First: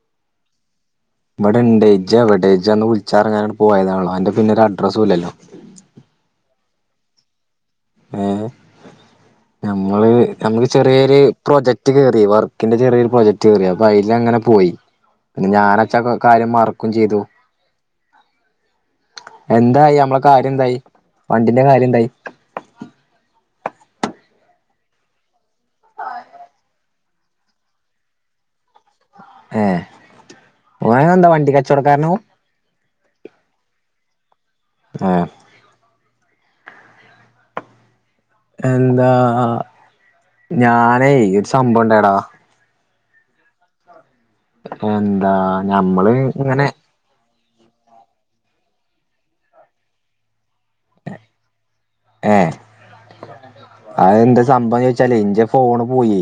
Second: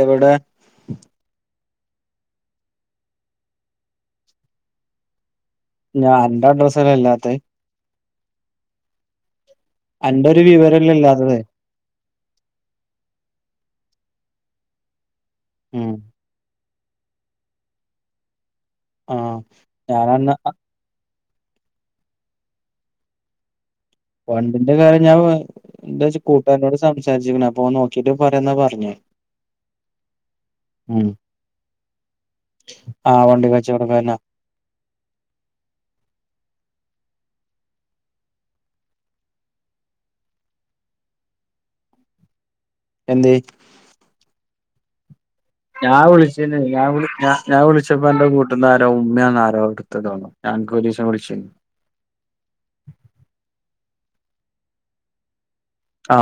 എവിടെ ഇവിടെണ്ടേ ജവിടേജന്ന് വിളിച്ചാറങ്ങാന് പോയതാണോ അന്റെ പിന്നെ ഒരു അഡ്രസ്സും ഇല്ലല്ലോ ഞാൻ എന്റെ ഡ്രസ്സല്ല ഇല്ലാത്ത ഏഹ് നമ്മള് അന്റെ ഒരു നമുക്ക് വിവരല്ലേ ചെറിയൊരു ഇല്ലാത്തത് പ്രൊജക്ട് കേറി വർക്കിന്റെ ചെറിയൊരു പ്രൊജക്ട് കേറിയ വൈലങ്ങനെ പോയി ഉം [unintelligible] [inaudible] ആഹ് എന്തായി അമ്മളെ ഞാനന്ന് അ- കാര്യന്തായി വണ്ടിന്റെ കാര്യന്തായി വണ്ടിന്റെ കാര്യം ഞാൻ വേ ന്താച്ചാ കൂട്ടാനോട് സംസാരിച്ച്ക്ക്ണ് അപ്പൊ ഓൻ നോക്കിട്ട് പറയാന്നാ പർഞ്ഞേ ഹേ ഓന് വണ്ടികച്ചോടക്കാരനാ ഓമ് ആഹ് വണ്ടി കച്ചവടക്കാരനാ ഹേ എന്താ ഞാനേ ഒരു സംഭവംണ്ടായടാ എന്തേയ്‌ ഹേ ഹ് ഞാ വിളിച്ചിനെ ഞാ വിളി ഞാൻ വിളിച്ചപ്പോ അന്റെ കൂട്ട്ന്നാരോ ഉമ്മയാന്നാരോ ഇട്ത്തെ തോണ് ഞാ അന്ക് ഒരീസം വിളിച്ചിനി ഹേ അതെന്താ സംഭവന്നെച്ചാലെ ഇൻ ഫോണ് പോയ്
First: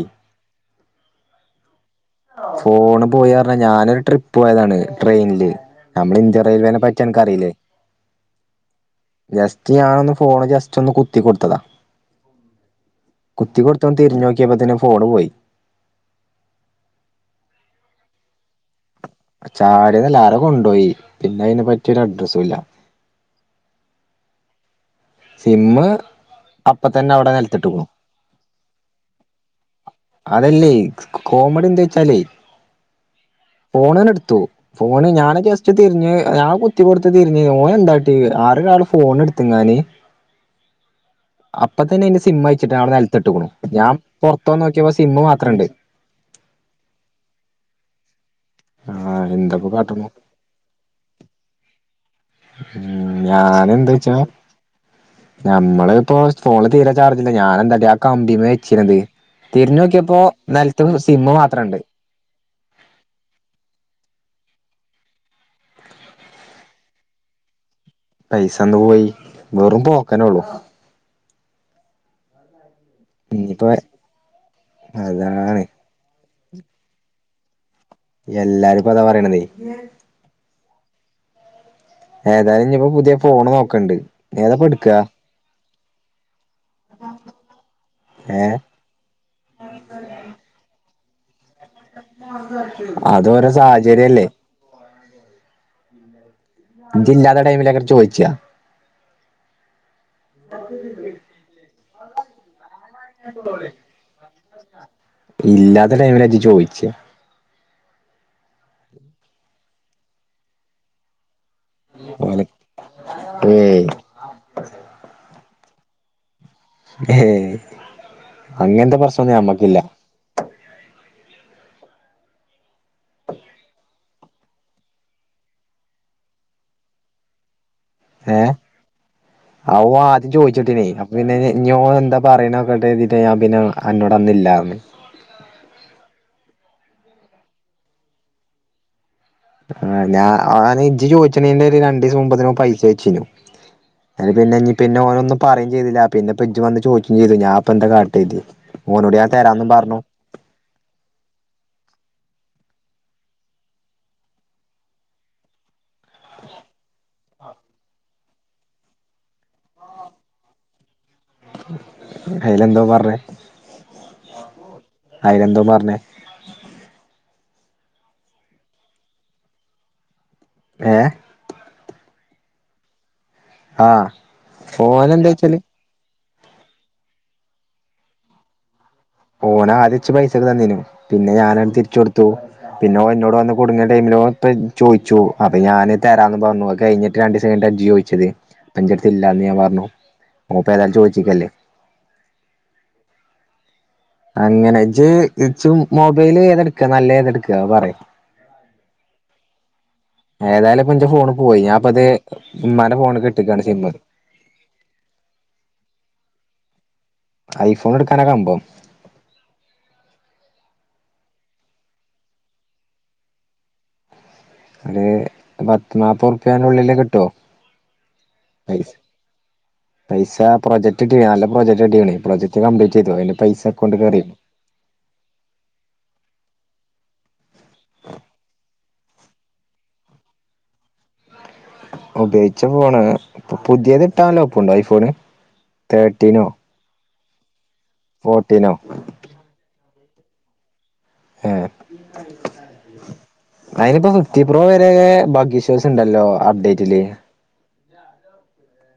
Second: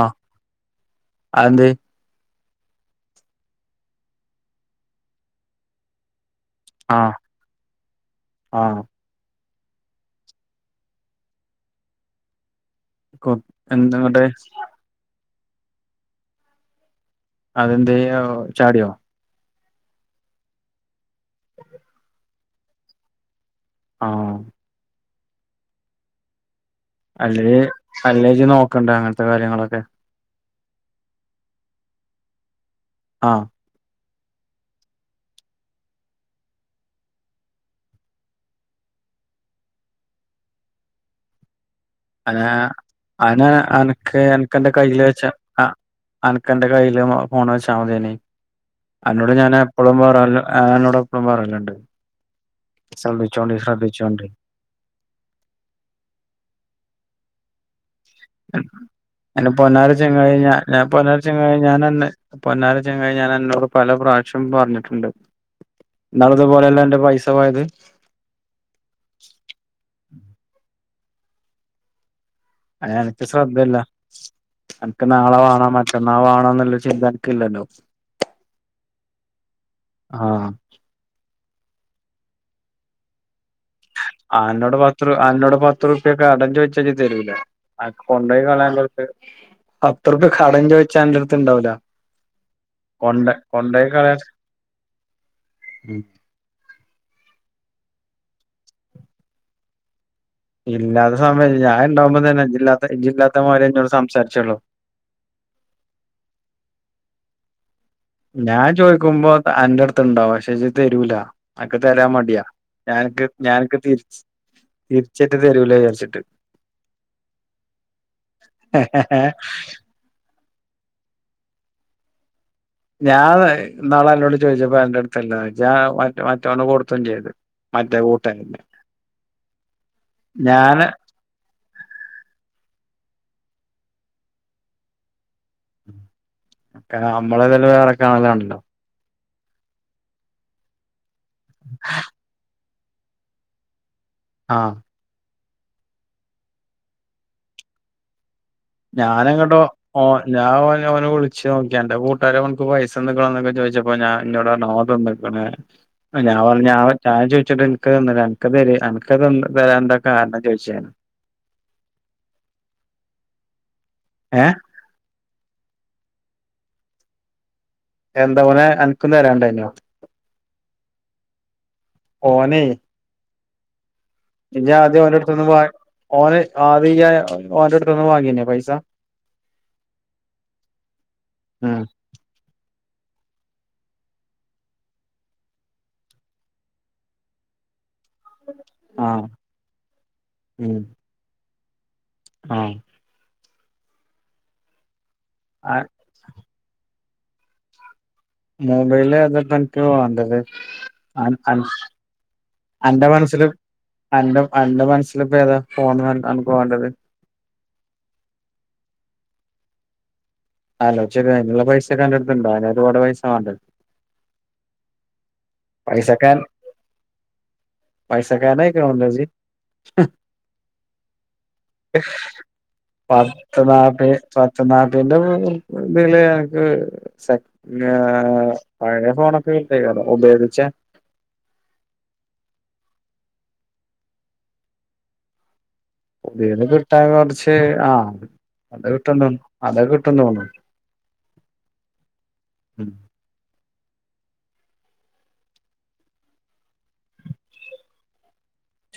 അന്തേ ഫോണ് പോയിറഞ്ഞ ഞാനൊരു ട്രിപ്പ് പോയതാണ് ട്രെയിൻല് നമ്മളെ ഇന്ത്യ യിൽവേനെ പറ്റി ആഹ് അൻക്കറീലേ ആഹ് ഞാനൊന്ന് ഫോണ് ജസ്റ്റ് ഒന്ന് കുത്തി കൊട്ത്തതാ കുത്തിക്കൊട്ത്തൊന്ന് തിര്ഞ് എന്തെങ്ങട്ട് നോക്കിപ്പോത്തന്നെ ഫോണ് പോയി അതെന്തേയ്‌ ഓ ചാടിയോ ചാട്യതല്ല ആരൊ കൊണ്ടോയി പിന്നെ അയ്നെപ്പറ്റിയൊരു അഡ്രസുല്ല [inaudible] ആഹ് സിമ്മ് അപ്പ തന്നെ അവിടെ അല്ലേ നിലത്തിട്ട്ക്ക്ണു അല്ലേ ഇജ്ജ് നോക്കണ്ടെ അങ്ങൻത്തെ കാര്യങ്ങളൊക്കെ അതല്ലേ കോമഡിന്താന്ന് ച്ചാലേ ആഹ് പോന് ത്തു ഫോണ് ഞാന് ജസ്റ്റ് തിര്ഞ്ഞ് ഞാൻ കുത്തി കൊട്ത്ത് തിര്ഞ്ഞ് ഓൻന്താട്ടി ആരൊരാള് ഫോൺ ഇട്ത്ത്ങ്ങാന് അയിന്റെ സിമ്മ് അനാ അഴിച്ചിട്ട് അവിടെ അന നിലത്തിട്ട്ക്ക്ണു ഞാൻ അനക്ക് പൊറത്തോന്ന് അനക്കന്റെ നോക്കിയപ്പോ കയ്യില് സിമ്മ് വെച്ച മാത്രണ്ട് അ അനക്കന്റെ കയ്യില് ഫോണ് വെച്ചാമതേനി ആഹ് അന്നോട് ഞാന് എന്താപ്പ എപ്പളും കാട്ടണു പറ അന്നോട് എപ്പളും പറല്ണ്ട് ഞാനെന്താച്ചാ ഞമ്മള്പ്പോ ഫോണ്ൽ തീരെചാർജ് ഞാനെന്താ അയ്ന് പൊന്നാര ചെങ്ങായെ ഞാൻ നെലത്ത് പൊന്നാര സിമ്മ് ചെങ്ങായെ മാത്രണ്ട് ഞാനന്നെ പൊന്നാര ചങ്ങായെ ഞാൻ അന്നോട് പല പ്രാ ശ്യം പറഞ്ഞിട്ട്ണ്ട് ഇന്നാളിതുപോലല്ലേ അന്റെ പൈസ പോയത് പൈസന്ന് പോയി വെറും പോക്കന്നൊള്ളു അയ്ന് അൻക്ക് ഇനിയിപ്പോ ശ്രദ്ധല്ല അൻക്ക് നാളെ അതാണ് വാണോ മറ്റന്നാ വാ ണന്നിള്ളെ ചിന്ത അന്കില്ലല്ലോ എല്ലാരുംപ്പൊ അതാ പറയണതെ ആ ഏതായാലും ഇനിയിപ്പോ പുതിയ ഫോണ് നോ ആനോട് പാത്രം ആന്നോട് പ എത്ര ഉർപ്യ കടം ചോയി ഇച്ച് ജ് തരൂല അന്ക്ക് കൊണ്ടോയി ഏഹ് കളയാള്ളത്ണ്ട് പത്ത്റുപ്യ കടം ചോയ് ച്ച അൻഡ അതോരൊ കൊണ്ടോയി കളയാ സാഹചര്യല്ലേ ഇജ്ജ് ഇല്ലാത്ത ടൈമിലക്കെറി ചോദിയിച്ചയാ ഇല്ലാത്ത സമയത് ഞാൻ ഇണ്ടാവുമ്പോ തന്നെ ജില്ലാ ഇല്ലാത്ത ടൈമിലാ ഇജ് ചോയിച്ചേ ഞാൻ ചോയിക്കുമ്പോ അന്റെടുത്ത് ഉണ്ടാവും പക്ഷെ ഇജ്ജ് തരൂല അൻക്ക് തരാൻ മടിയാ ഓലെ ഞാനക്ക് ഞാനക്ക് ഏയ് തിരിച്ച് തിരിച്ച് ഇഞ്ജ് തരുല്ലേ വിചരിച്ചിട്ട് ഏയ് അങ്ങനത്തെ പ്രശ്നൊന്നും ഞമ്മക്കില്ല ഞാ [unintelligible] ഇന്നാളന്നോട് ചോയിച്ചപ്പോ അൻ്റട്ത് അല്ല ഇജ്ജാ മറ്റ് മറ്റോന് കൊടുത്തും ചെയ്ത് മറ്റേ ഏഹ് കൂട്ടുകാരന് അവു ആദ്യം ഞാന് ചോയിച്ചിട്ടിന് അപ്പൊ പിന്നെ അങ്ങ് ഇനി ഓൻ എന്താ പറയ്ണോക്കട്ടേര്തീട്ടാ ഞാൻ പിന്നെ അന്നോട് അന്ന് ഇല്ലാ പർഞ്ഞ് ഒക്കെ അമ്മളതല്ലെ വേറെ കാണലാണല്ലോ ആ ഞാ ഓന് ഇജ്ജ് ചോയ് ച്ച്‌ണെയ്ന്റെ ഒരു രണ്ടീസം മുമ്പത്തന്നെ ഓൻ പൈ യിച്ചിനു അയിന് പിന്നെ ആ ഇഞ് പിന്നെ ഓനൊന്നും പറിം ചെയ്തില പിന്നെ പ്പൊ ഇജ് വന്ന് ചോയ്ക്കും ചെയ്തു ഞാപ്പൊ എന്താ കാട്ടയ്തി ഞാനങ്ങട്ടോ ഓ ഞാൻ ഓനെ വിളിച്ച് നോക്കി അന്റെ ഫോ ക്കാര നമുക്ക് പൈസ തന്നിക്കണോ എന്നൊക്കെ ചോദിച്ചപ്പോ ഞാൻ എണ്ടോട് പറഞ് ഓൻ തന്ന്ക്ക്ണ് ഞാൻ പറഞ്ഞ് ഞാൻ ഞാ ചോയിച്ചിട്ട് എന്ക്ക് തന്നില്ലാന്ന് അന്ക്ക് തരി അന്ക്ക് തരാണ്ട കാരണം ചോദിച്ചേ അയിലെന്താ ഓൻ പറഞ്ഞ് ഏഹ് അയിന് എന്തോ പറഞ്ഞേ [inaudible] എന്താ ഓന് അനക്കും തരാണ്ടയ്നോ ഏ ഓനെ ആ ഇജ് ആദ്യം ഓന്റടുത്ന്ന്ന് വാ ഓന് ആറയ്യാ ഓന്റട്ത്ത്ന്ന് വാങ്ങിനോ പൈസ ഓന് ആദ്യച്ച് പൈസക്കെ തന്നീ നു പിന്നെ ഞാന ഓന് ഉം തിരിച്ചു കൊടുത്തു പിന്നെ ഓന് ഇന്നോട് വന്ന് കുടുങ്ങിയ ടൈമില് ചോയിച്ചു അപ്പൊ ഞാന് തരാന്ന് പറഞ്ഞു കഴിഞ്ഞിട്ട് രണ്ടിസ കഴിഞ്ഞിട്ട ഇജ് ചോയി ച്ചത് ആഹ് അന്റടുത്തില്ലാന്ന് ഞാൻ പറഞ്ഞു ഓപ്പ ഏതാലും ചോദിച്ചിക്കല്ലേ ആ അങ്ങനെ ജ് തിരിച്ചും അഹ് മൊബൈല് ഏതെടുക്ക നല്ല എടുക്ക പറയ് മൊബൈല ഏത അൻക്ക് വണ്ടത് ഏതായാലും ഇപ്പൊ ഇന്റെ അൻ ഫോണ് അൻ പോയി ഞാൻപ്പത് ഉമ്മാന്റെ അന്റെ ഫോണ്ക്ക് മനസ്സില് ഇട്ട്ക്കാണ് സിമ്മ് അന്റെ അന്റെ മനസ്സിലിപ്പോ ഏതാ ഫോണ് അൻ വേണ്ടത് ഐഫോൺ എടുക്കാന കമ്പം അലോ ചെരി അതിനുള്ള പൈസ കണ്ടടുത്തിുണ്ടോ അതിന് ഒരുപാട് പൈസ വേണ്ട അതെ പത്തനാപ്പറുപ്പ്യുള്ളില് കിട്ടോ പൈസ പൈസക്കാരനായിക്കണല്ലോ ഇജ്ജ് പൈസ പ്രൊജക്റ്റ് ഇ നല്ല പ്രോജക്ട് അടിയാണ് പ്രൊജക്ട് കംപ്ലീറ്റ് ചെയ്തോ അതിന് പത്ത് പൈസക്കണ്ട് നാപ്പ കേറി പത്ത് ഉം സ ഞാ പഴയ ഫോണൊക്കെ വിട്ടേ ഉപക ച്ച ഉപയോഗിച്ച ഫോണ് ഇപ്പൊ പുതിയത് ഇട്ടാലോ ഒപ്പണ്ടോ ഐഫോണ് തേർട്ടീനോ പുതിത് കിട്ടാ കൊർ ച്ച് ആഹ് ഫോർട്ടീനോ അത് കിട്ടണ്ട അത് കി പട്ടെന്ന് പോന്നോ ഏ അയിനിപ്പോ ഫിഫ്റ്റി പ്രോ വരെ ഭാഗ്യശോസ് ഉണ്ടല്ലോ അപ്ഡേറ്റില്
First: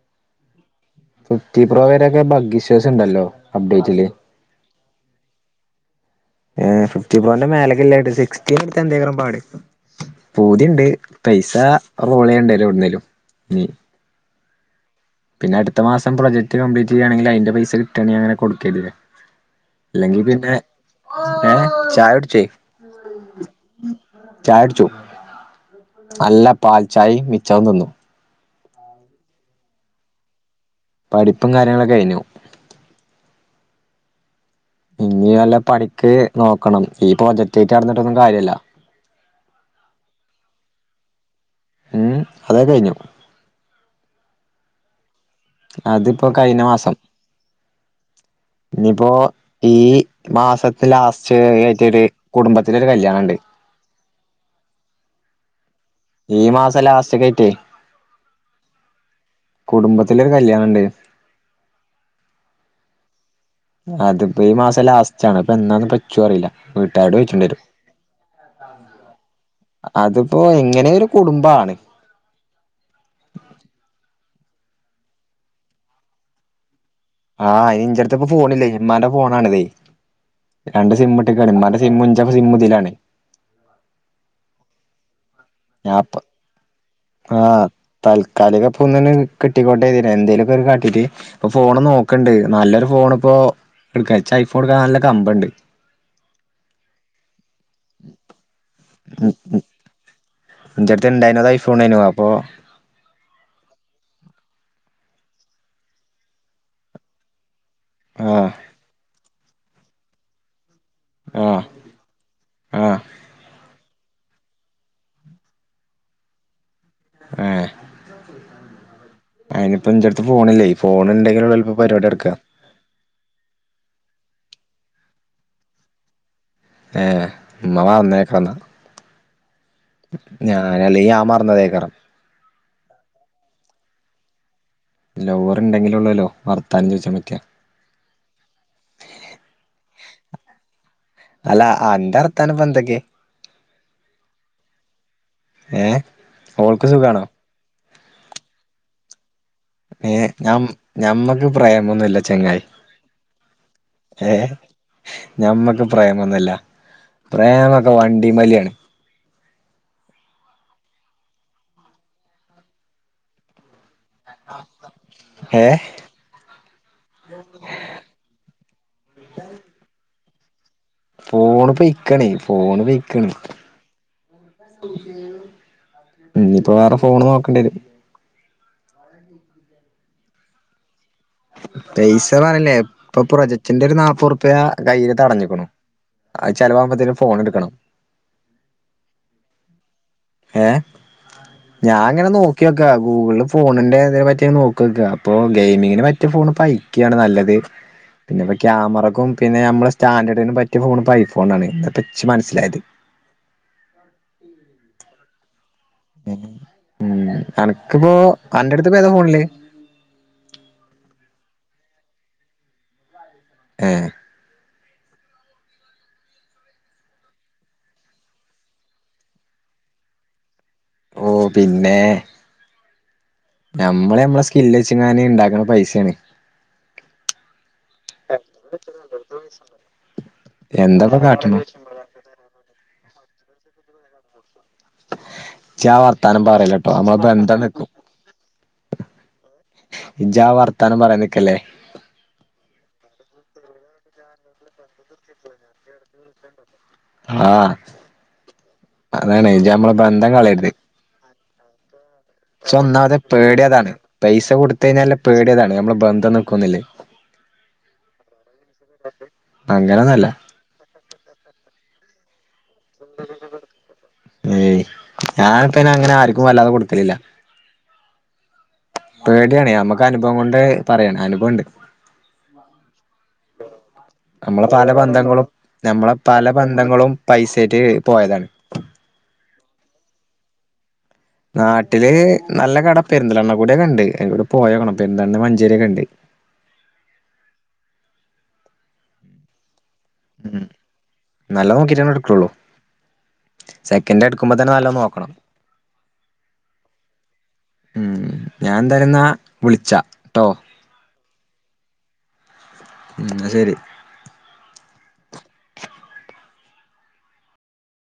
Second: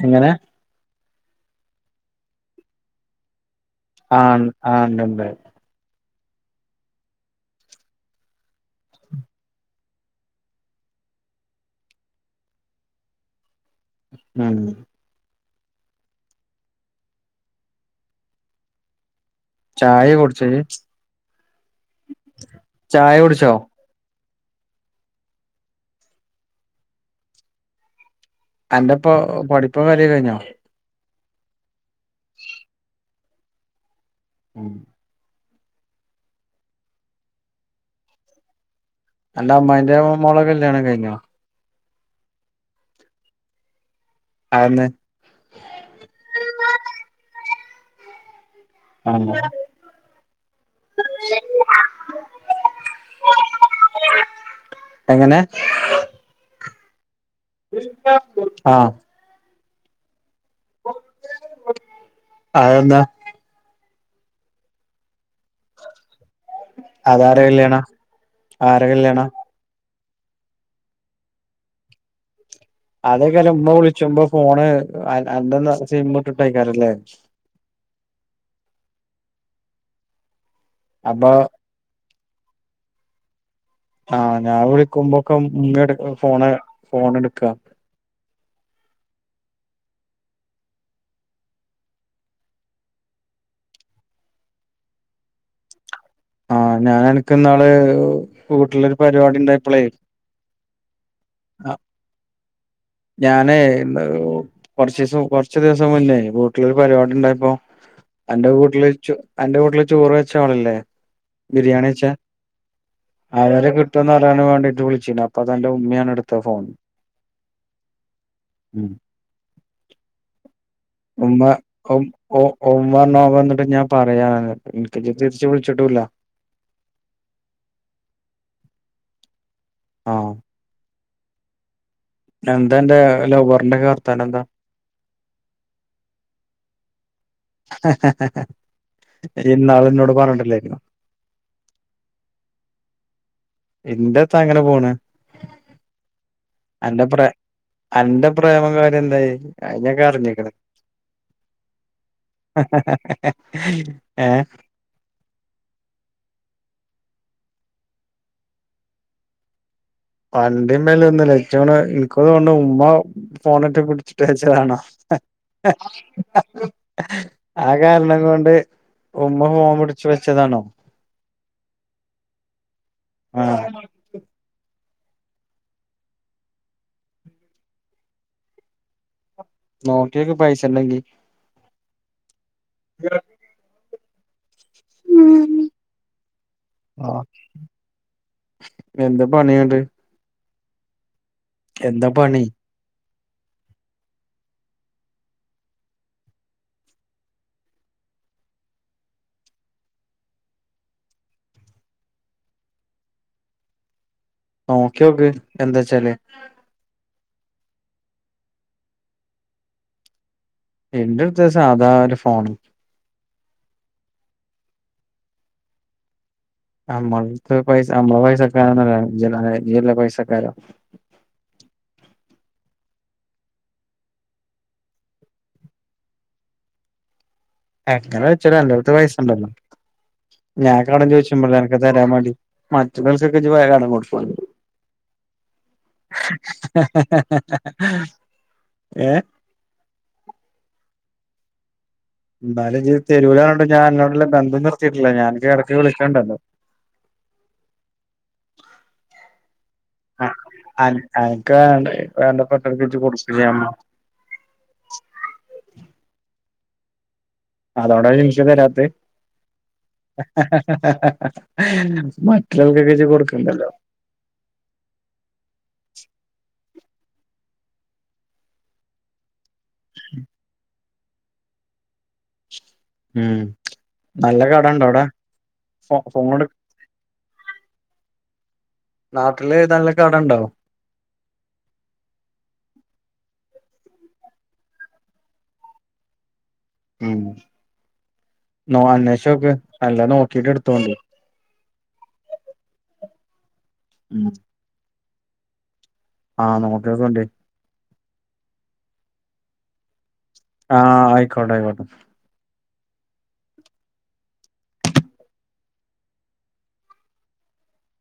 എങ്ങനെ ഫിഫ്റ്റി പ്രോ വരൊക്കെ ഭഗ്വ വിശ്വാസം ഉണ്ടല്ലോ അപ്ഡേറ്റില് ആഹ് ആ ണ്ട്ണ്ട് ഏ ഫിഫ്റ്റി പോന്റെ മേലക്കല്ല് സിക്സ്റ്റടു എന്ത പാട് പതിുണ്ട് പൈസ റോൾ ചെയ്യണ്ടല്ലോ എവിടുന്നേും നി ഉം പിന്നെ അടുത്ത മാസം പ്രജക്റ്റ് കപ്ലീറ്റ് ചെയ്യുകയാണെങ്കിൽ അതിന്റെ പൈ കിട്ടണെ അങ്ങനെ കൊടുക്കല്ലേ ചായ അല്ലെങ്കി കുടിച്ചോ പിന്നെ ഇയ്യ് ഏ ചായ ഉട്ച്ചേ ചായ കുടിച്ചോ ചായ അടിച്ചു നല്ല പാൽ ചായ മിച്ചറും തിന്നു അന്റെ പൊ പടിപ്പും കാര്യം കഴിഞ്ഞോ പഠിപ്പും കാര്യങ്ങളൊ കഴിഞ്ഞു ഉം പഠിക്ക് നോക്കണം ഈ പ്രോജക്റ്റ് ആയിട്ട് നടന്നിട്ടൊന്നും കാര്യല്ല അന്റെ അമ്മായിന്റെ മോളെ കല്യാണം കയ്ഞോ ഹേ അതൊക്കെ കയ്ഞോ ആന്ന് അതിപ്പോൊ കഴിഞ്ഞ മാസം ഇനിയിപ്പോൊ ആഹ് ഈ മാസത്തെ ലാസ്റ്റ് ആയിട്ടൊരു ഒരു കുടുംബത്തിലൊരു കല്യാണുണ്ട് എങ്ങനെ ഈ മാസം മാസ ലാസ്റ്റ് ആയി ആ കുടുംബത്തിലെ കല്യാണുണ്ട് അതെന്താ അത്പ്പം ഈ മാസം ലാസ്റ്റാണ് ഇപ്പൊ എന്നാണ് ഇപ്പ അതര കല്യാണ ആര കല്യാണ അതിപ്പോ എങ്ങനെയ ഒരു കുടുംബാണ് അതേക്കാല ഉമ്മ വിളിച്ച്പോ ഫോണ് എന്ത സിമ്മ്ട്ടായിക്കാരാല്ലേ ആഹ് അ ഇന്റെ ഇടുത്ത്പ്പ ഫോണില്ലേ ഇമ്മാന്റെ ഫോണണിതേ രണ്ട് അപ്പൊ സിംമിട്ട്ക്കാണ് ഇമ്മൻ്റ സിം സിം മുതിലാണ് ആഹ് ഞാൻ വിളിക്കുമ്പോ ഞാപ്പ ആ എടുക്കാ താൽക്കാലിക പൊന്ന്ൻ കിട്ടിക്കോട്ടേെ എന്തേലുമക്കെ കാട്ടീട്ട് ഇപ്പൊ ഫോൺ നോക്കണ്ട് നല്ലൊരു ഫോണ ഇപ്പോൊ എക്ക ഐഫോൺ എടുക്ക നല്ല കമ്പണ്ട് ആ ഞാൻ അനക്ക് നാള് വീട്ടിലൊരു പരിപാടി ഉണ്ടായിപ്പോളെ ഇൻ്റടത്ത് ഉണ്ടായിതിനതായി ഫോണന് അപ്പൊ ഞാനേ എന്താ കൊറച്ച ദിവസം കൊറച്ച് ദിവസം മുന്നേ വീട്ടിലൊരു പരിപാടി ഉണ്ട ഇപ്പോ അന്റെ ആഹ് കുടീൽച്ച് അന്റെ വീട്ടില് ചോറ് വെച്ച ആളല്ലേ ആഹ് ബിരിയാണി വച്ചാ ആഹ് ആര കി മറ്റന്ന നാലാണ് വേണ്ടിട്ട് വിളിച്ച അപ്പൊ അതൻന്റെ ഉമ്മാണ് എടുത്ത ഫോൺ ആ ഉം അയിനിപ്പ ഇൻ്റടുത്ത് ഫോണില്ലേ ഉമ്മ ഫോണുണ്ടെങ്കിൽ എളുപ്പ പരിപാടി നട്ക്കാ പറയാന ഇനിക്ക് ഇജ്ജ് തിരിച്ച് വിളിച്ചിട്ടൂല്ല ആ ഇമ്മ മറന്നതെക്കരഞ്ഞാൽ ആഹ് ഞാനല്ലേഅ മറന്നതേക്കാരം എന്താ അന്റെ ലൗവറിന്റെക്കെ വർത്താന എന്താ ലൗ വറ് ണ്ടെങ്കിലെ ള്ളല്ലോ വർത്താനം ചോദിച്ചാ പറ്റ രി ഇന്നാള് ന്നോട് പറഞ്ഞിട്ടില്ലേ ഞ്ഞോ അല്ല അന്റെ വർത്താനം പ്പോ എന്തൊക്കെ ഇന്റെ ത്താ അങ്ങനെ പോണ് ഏഹ് ഓൾക്ക് അന്റെ സുഖാണോ പ്രറേ അന്റെ പ്രേമം കാര്യം എന്തായി അത് ഞാനൊക്കെ ഏ അറിഞ്ഞിക്ക്ണ് ഞ ഞമ്മക്ക് പ്രമംന്നുല്ല ചെങ്ങായി ഏ ഏഹ് ഞമ്മക്ക് പ്രമംന്നുല്ല പ്രേമൊക്കെ വണ്ടി വലിയാണ് വണ്ടി വലി ഒന്നുല്ല ച്ച്ണേ ഇൻക്കോ തോണേ ഉമ്മ ഫോണന്റെ പി ടി ച്ച് വച്ചതാണോ ഏ ആ കാരണം കൊണ്ട് ഉമ്മ ഫോൺ പിടിച്ചു വ ച്ചതാണോ ഫോണ് പൊയിക്കാണേ ഫോണ് പൊയ്ക്ണ് ആഹ് ഉ ഇപ്പൊ വേറെ ഫോണ് നോക്കേണ്ടി വരും നോക്കിയൊക്ക് പൈസണ്ടങ്കി തയ്സ് സമാനല്ലെ [unintelligible] പ്രൊജക്റ്റ് എന്റെ ഒരു നാപ്പർപ്യ കയ്യില് തടഞ്ഞക്കണു അത് ചെിലവവുമ്പോത്തേും ആഹ് ഫോൺ എടുക്കണം എന്താ പണി ഇങ്ങട്ട് ഏ ഞാൻ എന്താ അങ്ങനെ പണി നോക്കിക്കാ ഗൂഗിള ഫോണിന്റെ തിനെപറ്റിയ നോക്കക്ക അപ്പൊ ഗെയിമിങ്ങിന് പറ്റിയ ഫോണ് ഇ ഐക്കാണ് നല്ലത് പിന്നെ ഇപ്പോ ക്യാമറക്കും പിന്നെ നമ്മള് സ്റ്റാൻഡേർഡിനും പറ്റിയ ഫോൺപ്പ ഐ ഫോൺണ് ഇ പച്ച് മനസ്സിലായത് നോക്കിയോക്ക് എന്താ ച്ചാല് ഉം അനക്ക്പ്പോ അന്റെ ടുത്ത് പോ ഏതാ ഫോണില്ലേ എന്റെ ട്ത്ത് സാധാ ഒരു ഫോൺ ഏ നമ്മൾ പൈസ നമ്മള പൈസക്കാരന്നല്ലല്ലേ ഇജ്ജല്ലേ പൈസക്കാരം ഓ പിന്നെ നമ്മളെ നമ്മളെ സ്കില്ല വച്ചങ്ങാന് ഇണ്ടാക്കണ പൈസയാണ് എങ്ങനെ വെച്ചാലോ എന്റെ അടുത്ത് പൈസണ്ടല്ലോ ഞാൻ കട എന്താപ്പ ചോദിച്ച് പ്പോ കാട്ട്ണ് അനക്ക് തരാൻ വേണ്ടി മ റ്റെള്ളൽ ക്ക് ഇജ്ജ് വേഗാണ്ട് കൊടുക്കല്ലോ ജാ വർത്താനം പറല്ലേ ട്ടോ നമ്മളബന്ധം നിക്കും ഏ ഇജാവർത്താനം പറാ നി ക്കല്ലേ ന്നാലും ജ് തെരൂലാ പറഞ്ഞോണ്ട് ഞാൻ അന്നോട്ള്ള ബന്ധം നിർത്തിയിട്ടില്ല ഞാൻ അനക്ക് ഇടക്ക് വിളിക്കണ്ടല്ലോ ആ അതാണ് ഇജ്ജ് നമ്മള ബന്ധം കളയര്ത് കാണ്ടേ പക്ഷ ഒന്നാമതെ പേടിയതാണ് പൈസ കൊടുത്ത കഴിഞ്ഞാല് പേടിയതാണ് നമ്മള് ബന്ധം നി ഓർക്കൊന്നില്ലേ അതോണ്ട ജിംഷേ തരാത്തേ അങ്ങനൊന്നല്ല ഉസ്മാൻ ഞാനിപൈന് അങ്ങനെ ആർക്കും വല്ലാതെ കൊടുക്കല്ല ഇല്ലില്ല പേടിയാണ് നമുക്ക് അനുഭവം കൊണ്ട് പറയണ് അനുഭവുണ്ട് ഉം നല്ല നമ്മളെ കടണ്ടോ പല അവിടെ ബന്ധങ്ങളും ഫോ നമ്മളെ ഫോണ് പല ബന്ധങ്ങളും പൈസായിട്ട്- പോയതാണ് നാട്ടില് ഏതാള്ളേ കടണ്ടോ നാട്ടില് നല്ല കട പെരുന്തലെണ്ണ കൂടെ ഒക്കെ ഉണ്ട് അതി കൂടെ പോയേക്കണം പെരുന്തലണ്ണ മഞ്ചേരിയൊക്കെ ഉണ്ട് ഉം അന്വേഷിച്ചു നോക്ക് അല്ല നോക്കിട്ട് എടുത്തോണ്ടു ജ്ജനെ ഇടക്കൊള്ളു സെക്കൻ്ആയി എടുക്കുമ്പോ തന്നെ നല്ലോ നോക്കണം നോക്കണം ആഹ് നോക്കികണ്ടി ഉം ഞാൻ എന്തായാലുന്ന വിളിച്ചാ ട്ടോ ആഹ ആയി ക്കോട്ടായിക്കോട്ടെ ഉം ന്ന ശരി